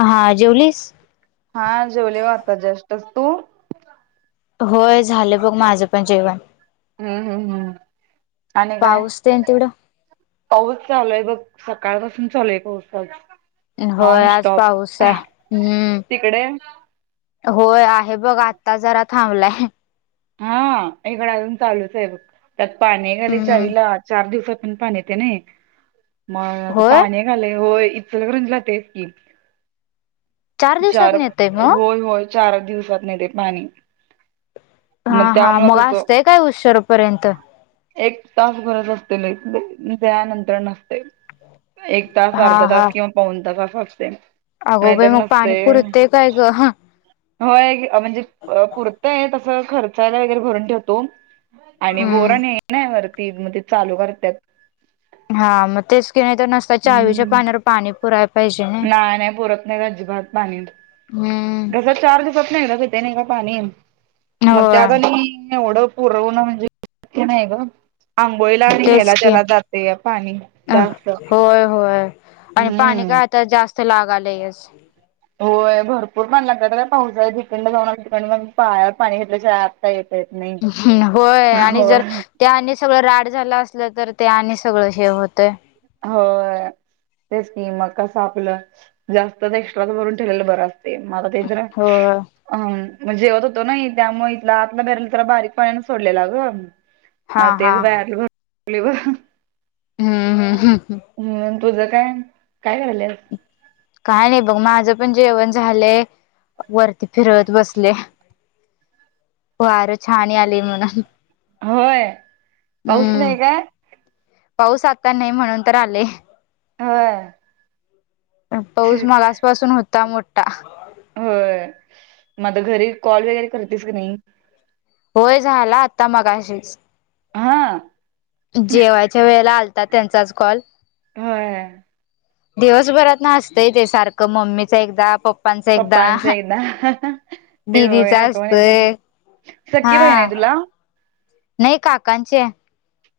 हा जेवलीस. हा, जेवले वाटतं जस्ट तू. होय झालं बघ माझं पण जेवण. हम्म, हम्म, हम आणि काय? पाऊस तेन तिकडं? पौष चालूय बघ, सकाळपासून चालूय एक वसाच. होय, आज पाऊस आहे. हम्म. तिकडे? होय, आहे बघ. आत्ता जरा थांबलाय. हा, इकडं अजून चालूच आहे बघ. त्यात पाणी आलंय, हम्म चावीला चार दिवसांतून पाणी येत नाही. मग होय पाणी एक आलंय होय इचलकरंजीला, तेच की. चार, दिवसातन येतय मग होय होय, चार दिवसात येतं पाणी. हा, हा, त्यामुळं मग कसं असतंय काय, उसरपर्यंत? एक तास भरत असते लाईट, लई, त्या नंतर नसते. एक तास, हा अर्धा हा तास किंवा पाऊण तास असं असते. अगो बाई, नाहीतर मग नसतय. पाणीपुरते काय गं? ह होय, म्हणजे पुरतंय तसं, खर्चायला वगैरे भरून ठेवतो. आणि हम्म. बोरण ये नाही वरती, मग ते चालू करतात. हा, मग तेच का नाही तर नुसता चावीच्या पाण्यावर पाणी पुरा ना, नाही पुरत नाही अजिबात पाणी हम्म कसंच. चार दिवसात एकदाच येतं ना पाणी, मग त्यात होय आणि एवढं. पुरवण म्हणजे हे नाही ग. आंघोळीला आणि घ्यायला तेच की. त्याला जातेय पाणी अ जास्त. होय, होय, आणि पाणी हम्म. काय आता जास्त लागायलंयच. होय, भरपूरच लागतात. पाऊस आहे, ठिकंड जाऊन ठिकाणी पायावर पाणी घेतल्याशिवाय. येत, येत नाही. होय आणि जर होय. त्या आणि सगळं राड झालं असलं तर ते आणि सगळं हे होतंय. हो, ते स्कीम मग कसं आपलं जास्त एक्स्ट्राच भरून ठेवलेलं बरं असतं. ते मलात्र. होय अ, जेवत होतो ना, त्यामुळे इथला आतला भेरयला त्याला बारीक पाण्यानं सोडलेला गं. हा हा [unintelligible] हम्म हम्म हम् हम्. हं, तुझं काय काय कार्यालयास. काय नाही बघ, माझं पण जेवण झालंय, वरती फिरवत बसले. वरं छान यालय म्हणून, होय पाऊस हम्म. नाही काय पाऊस आता नाही म्हणून तर आले. होय. पाऊस मगासपसून होता मोठा. होय, मग आता घरी कॉल वगैरे करतेस की नाही? होय, झाला आता, मगाशीच हा जेवायच्या वेळेला आ तात्यांचा आज कॉल. होय. दिवसभरात ना, असतंय ते सारखं मम्मीच एकदा पप् पप्पांच ही ना हं हाँ ते दिदीचा ह्या डोळ्याचं ना असतोय सख्खी बहिण हा आहे तुला? नाही काकांचे आहे.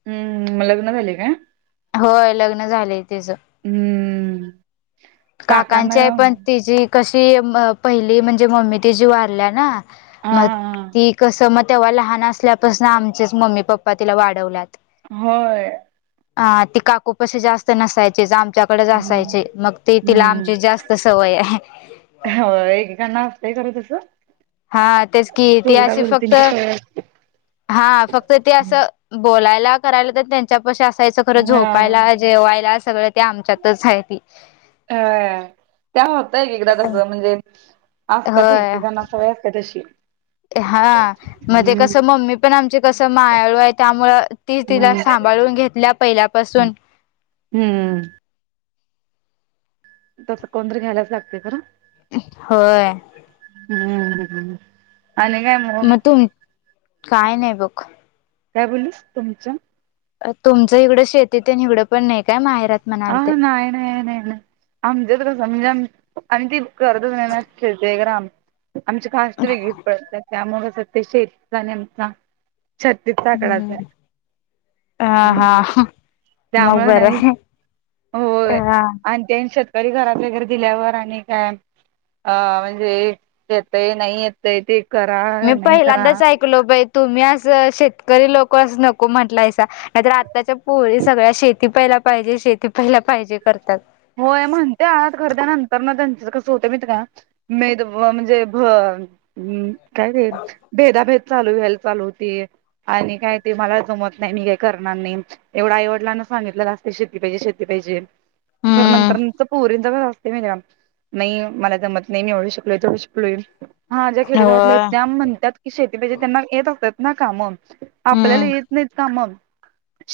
हम्म मग लग्न झाले आहे का? होय लग्न झालंय तेच. हम्म. काकांना काकांची आहे पण तिची कशी म पहिली म्हणजे मम्मी तिची वारल्या ना. हा मग. ती कसं मग तेव्हा लहान असल्यापासून आमचेच मम्मी पप्पा तिला वाढवल्यात. होय. हा ती काकू पशी जास्त नसायचीच आमच्याकडच असायचे हम्म मग ती तिला आमचीव जास्त सवय आहे ह्या. होय एक गाणं असतय कारे तसं? हा तेच कि, ती चुलता अशी फक्त चुलतींची सवय हा फक्त ते असते. असं बोलायला करायला तर त्यांच्यापशी असायचं खरं हा झोपायला जेवायला सगळं. त्या आमच्यातव हायती. ह त्या होतय इकड तस म्हणजे. [unintelligible] ते हां. म ते हम्म कसं मम्मी पण आमची कसं मायाळू आहे त्त्यामुळ ती तिला हम्म सांभाळून घेतल्या पहिल्यापासून. हम्म. तसं कोणतरी घ्यायलाच लागते खरं [unintelligible] होय. हुं हुं हुं. आणि काय मग? मग तुम्ही? काय नाही भूख. काय बोलूस तुमच? तुमचं इकडं शेतीत ही अन् एवढंपण नाही काय माहेरात? म्हणाल ते आहा नाही नाही नाही. आमच्या तर समजान आनी ती कर्ज देण्यात खेळते अगर आम्. आमची खास्ट आहे पण त्यामुळे कशे आहे अतीशय एक्सट्रा नेमता. चल तित्था कळवते. आ हा हा मग त्यामुळे बर नाही आहे. होय अ आणि त्यानसल. करी घरातली गर्दी [unintelligible] अ म्हणजे देतयही नाहीयेत. तैती करा. मी नाही करा पहिल्यांदाच ऐकलो बाई तुम्ही असं शेतकरी लोक असं नको म्हटलायसा. नाही तर आत्ताच्या पोरी सगळ्या शेती पहियला पाहिजे शेती पहियला पाहिजे करत्यात. होय म्हणत्यात खरं तर नंतर ना त्यांच कसं होतं माहिती आहे का? मेद भ म्हणजे भन उम काय रे? भेदाभेद. चालू व्हेल चालू होती आणि काय ते मला जमत नाही आणि हे करणार नाही. एवढ आईवडीलांना सांगितलेल असत शेती पाहिजे शेती पाहिजे खर हम्म नंतर पोरींच [unintelligible] नाही हो मला जमत नाही एवढी शकले तर. [unintelligible] हा ज्या खेडेगावातले आहेत होय त्या म्हणत्यात की शेती पाहिजे त्यांना येत होत्यात ना कामं. आपल्याला हम्म येत नाहीत काम.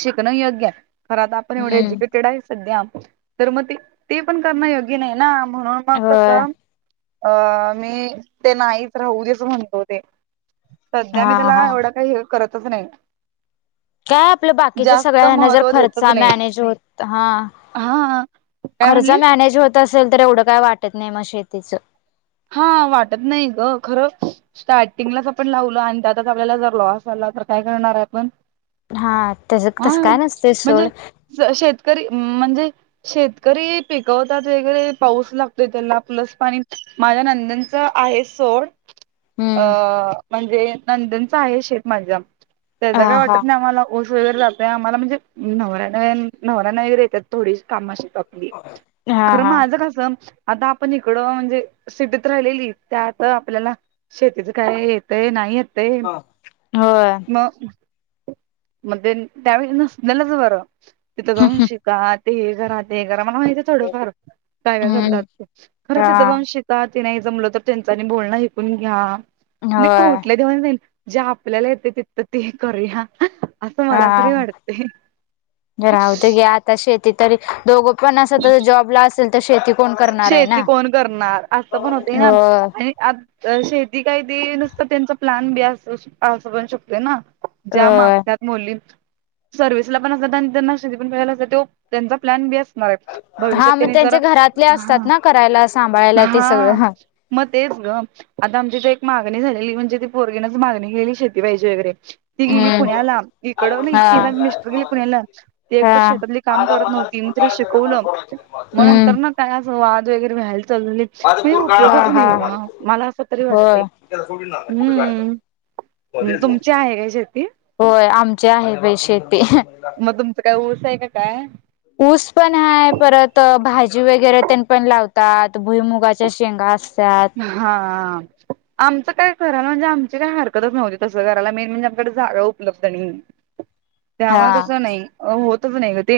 शिकणं योग्य खर आता आपण एवढे हम्म एज्युकेट टेड आहे सध्या आपण. तर मग ते ते पण करणं योग्य नाही ना, म्हणून मग होय कसं? अ मी ते नाहीच राहू देस म्हणतो ते संध्या हा मी त्याला हा एवढं काही हेल्प करतच नाही. काय आपल्या बाकीच्या जास्त सगळ्याना जर महत्त्व खर्च देतच नाही मॅनेज होत हा हा काय खर्च म्हणली मॅनेज होत असेल. तर एवढं काय वाटत नाही म शेतीचं. हा वाटत नाही ग. खरं स्टार्टिंगलाच आपण लावलं आणि त्यातच आपल्याला जर लॉस आला. तर काय करणार आहे आपण. हा त्याज्यात कसं काय नसत. सोड, श शेतकरी म्हणजे शेतकरी पिकवतात वगैरे पाऊस लागतोय त्यांना प्लस पाणी माझ्या नंदनच आहे सोड, अ हम्म म्हणजे नंदनच आहे शेत माझ्या. त्याच हा काय हा वाटत नाही आम्हाला. ऊस वगैरे लावताय. आम्हाला म्हणजे नवरा कायेन नवरा नाही ऐकत थोडीस, कामाशी प्रॉ हा खरं हा माझं कसं आता आपण इकडं म्हणजे सिटीत राहिलेली. त्यात आपल्याला शेतीच काय येतेय नाही येत. ते होय मग मध्येन त्यावेळी नसलेलच बरं. तिथं जाऊन शेत का ते करा ते करा मला माहिती थोडंफार, काय काय करतात हम्म ते, खरं तेथ हा जाऊन शेत ता ते नाही जमलं तर त्यांचा आणि बोलणं ऐकून घ्या. लीक होय खोटल्या देवानं सागि जे आपल्याला येतं. तिंथ ते करूया. असं मला तरी हा वाटते‌ त्या शेती तरी दोघं पण अस तरी जॉबला असेल तर शेती कोण करणार आहे शेती ना कोण करणार. असं पण होतय ना, हो आ शेती काय ती नुसतं त्यांचा प्लॅन बी असू असू पण शकते ना, ज्या हो मागतात मुलीच, सर्व्हिसला पण असतात. आणि त्यांना शेती पण करायला लावतात. तो त्यांचा प्लॅन बी अस मराठ भविष्यात त्यांनी जरा हे असतात ना, करायला, सांभाळायला ते सगळं ह म तेच गं. आता आमच्या इथ एक मागणी झालेली. म्हणजे ती पोरगीनच मागणी केली शेती पाहिजे वगैरे ती गेली हम्म पुण्याला. इकड न हा हा. तिन मिस्टरले पण नेलन एकतर हम्म शेतातली काम करत नव्हती. मग तिला शिकवलं. मग नंतर ना काय असं वाद वगैरे व्याहालतं अजून लई [unintelligible] हा उपयोगच नाही हा ग. मला असं तरी होय वाटते. हम्म, तुमची आहे काय शेती? होय. आमचे आहे बाई शेती. मग तुमचं काय ऊस आहे काय? ऊस पण हाय. परत भाजी वगैरे त्यांन पण लावतात. भुईमुगाच्या शेंगा अस सात हा... आमचं काय घराला म्हणजे आमची काय हरकतच नव्हती. तसं घराला मेन म्हणजे आमच्याकडे जागा उपलब्ध नाही. [inaudible] त्यामुळं कसं नाही. होतच नाही ग ते.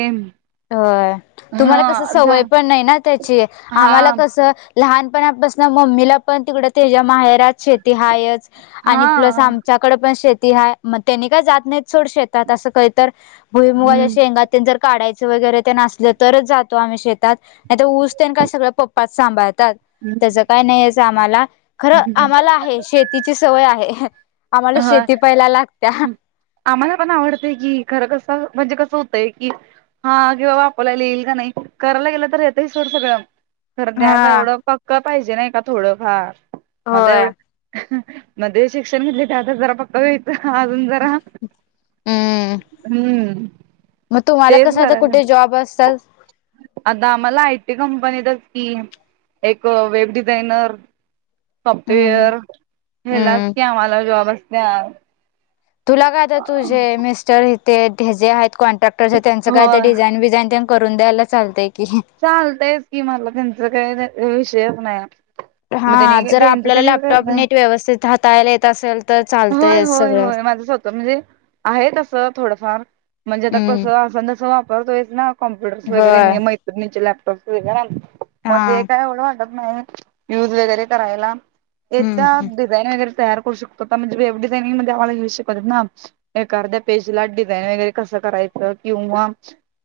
होय तुम्हाला कसं हा झा सवय पण नाही ना त्याची. आम्हाला हा कसं लहानपणापासनं मम्मीला पण तिकडं त्याच्या माहेरात शेती हायच आणि प्लस आम हा त्याच्याकडं पण शेती हाय, मग त्यांनी काय जात नाही सोड शेतात असं काधीतर भुईमुगाच्या हम्म शेंगा ते जर काडायचं वगैरे तेन असलं तरच जातो आम्ही शेतात, नाही तर ऊस तेन का सगळं पप्पाच सांभाळतात हम्. तसं काही नाही हेजं आम्हाला, खरं आम्हाला आहे शेतीची सवय आहे. आम्हाला ह शेती पहीला लागत्या. आम्हाला पण आवडतंय कि. खरं कसं म्हणजे कसं होतंय की हा किंवा बापोल्याला येईल का नाही, करायला गेलं तर येत सोड सगळं. खरं त्यात हा एवढं पक्क पाहिजे नाही का थोडं फार, मध्ये होय एवढं मध्ये शिक्षण घेतले, ते आता जरा पक् होयच अजून जरा, हम्म हम्म. मग तुम्हाला तेच कसं आता, करायला कुठे जॉब असतात? आता आम्हाला आयटी कंपनीतच की. एक वेब डिझायनर हम्म सॉफ्टवेअर, ह्येलाच हम्म की आम्हाला जॉब असत्यात. तुला काय आता तुझे मिस्टर इथे हे जे आहेत कॉन्ट्रॅक्टरचे आहेत, त्यांचं काय तर होय डिझाईन विझाईन तेन करून द्यायला चालतय की. चालतंयच कि, मला त्यांचा काही विषयच नाही. हा, मग त्यांनी जर त्यांच आपल्याला त्यांनीच लॅपटॉप करणार नीट, व्यवस्थित हाताळायला येत असेल तर होय चालतंयच होय सगळं. होय माझं स्वतः म्हणजे आहे तसं थोडंफार म्हणजे आता हम्म कसं, असं अन तसं वा परत होयच ना कम्प्युटर्स वगैरे होय मी मैत्रीणींचे लॅपटॉप्स वगैरे आणते, हा मग ते काय एवढं वाट तर का नाही, युज वगैरे करायला हम्म येतात, हम्म दि डिझाइन वगैरे तयार करू शकतो का म्हणजे वेब डिझाइनींग मध्ये आम्हाला युज शिकवतेत ना एक अर्द्या पेजला डिझाईन वगैरे कसं करायचं किंवा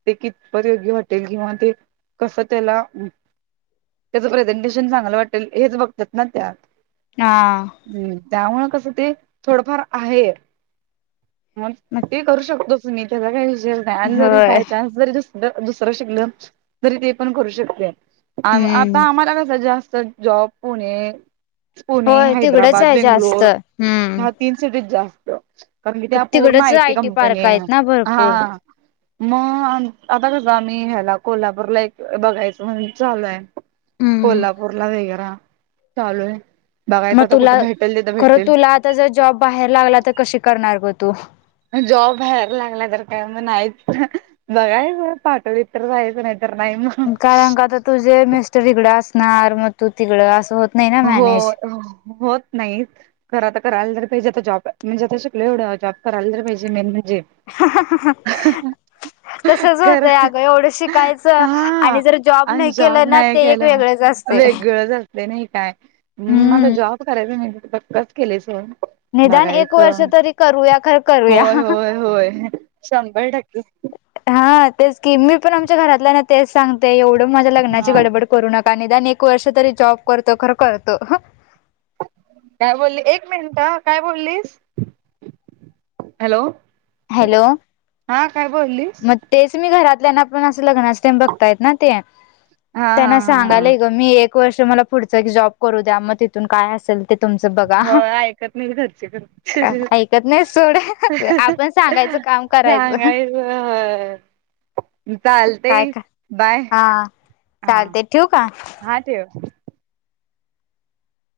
ते कितपत योग्य वाटेल किंवा ते कसं त्याला, त्याचं प्रेझेंटेशन चांगलं वाटेल हेच बघतात ना त्या. हा. हम्म, त्यामुळं कसं ते थोडंफार आहे. मग ते करू शकतोच मी, त्याचा काही विषयच नाही. आणि जरी होय बाय चान्स जरी जर दुसरं शिकलं तरी ते पण करू शकते. आ आता हम्म आम्हाला कसं जास्त जॉब पुणे पुणे, होय तिकडच हैदराबाद, आहे जास्त बेंगलोर हम्म ह्या तीन सिटीत जास्तं कारण कि ते हा पूर्ण तिकडच आयटी कंपनी पार्क आहे, आहेत ना भरपूर हा. मग, आता कसं आम्ही ह्याला कोल्हापूरला एक बघायचं म्हणून चालू आहे. हम्म कोल्हापूरला, वेगारा चालू आहे. बघायचं आता कुठं भेटेल, तिथे भेटतील. कुठं जर जॉब बाहेर लागला, तर कशी करणार गं तू? जॉब बाहेर लागला तर काय, मग नाहीच. बघायचं पाठवलीत तर जायचं, नाही तर नाही मग. कारण का आता तुझे मिस्टर इकडं असणार, मग तू तिकड असं हो हो, होत नाहीत. खरं आता करायला तर पाहिजे, आता जॉब. म्हणजे आता शिकलो एवढं, जॉब करायला तर पाहिजे. मेन म्हणजे हा हा हा. तसंच खर होतंय अगं, एवढं शिकायचं हा आणि जर जॉब आणि नाही केलं जॉब ना नाही ते एक केला वेगळंच असं वेगळंच असतं नाही काय. मग आता हम्म. जॉब करायचं, मी तर पक्कच केलंय सोड. निदान एक बघायच. वर्ष तरी करूया खर करूया. होय होय होय शंभर टक्के. हा तेच कि मी पण आमच्या घरातलं ना तेच सांगते एवढं माझ्या लग्नाची हा गडबड करू नका निदान एक वर्ष तरी जॉब करतो खर करतो. काय बोलली, एक मिनट हा, काय बोललीस? हॅलो! हॅलो! हा काय बोललीस [inaudible] म तेच मी घरातल्याना पण असं लग्न असते बघतायत ना ते. हा हा त्यांना हा हा सांगालय ग मी एक वर्ष मला पुढचं की जॉब करू द्या मग तिथून काय असेल ते तुमचं बघा, हो ऐकत नाही घरचे पण [inaudible] ऐकत नाही सोड. सांगायचं काम करायचं सांगायच होय. चालतय काय का बाय. हा हा चालते ठेवू का हा ठेव.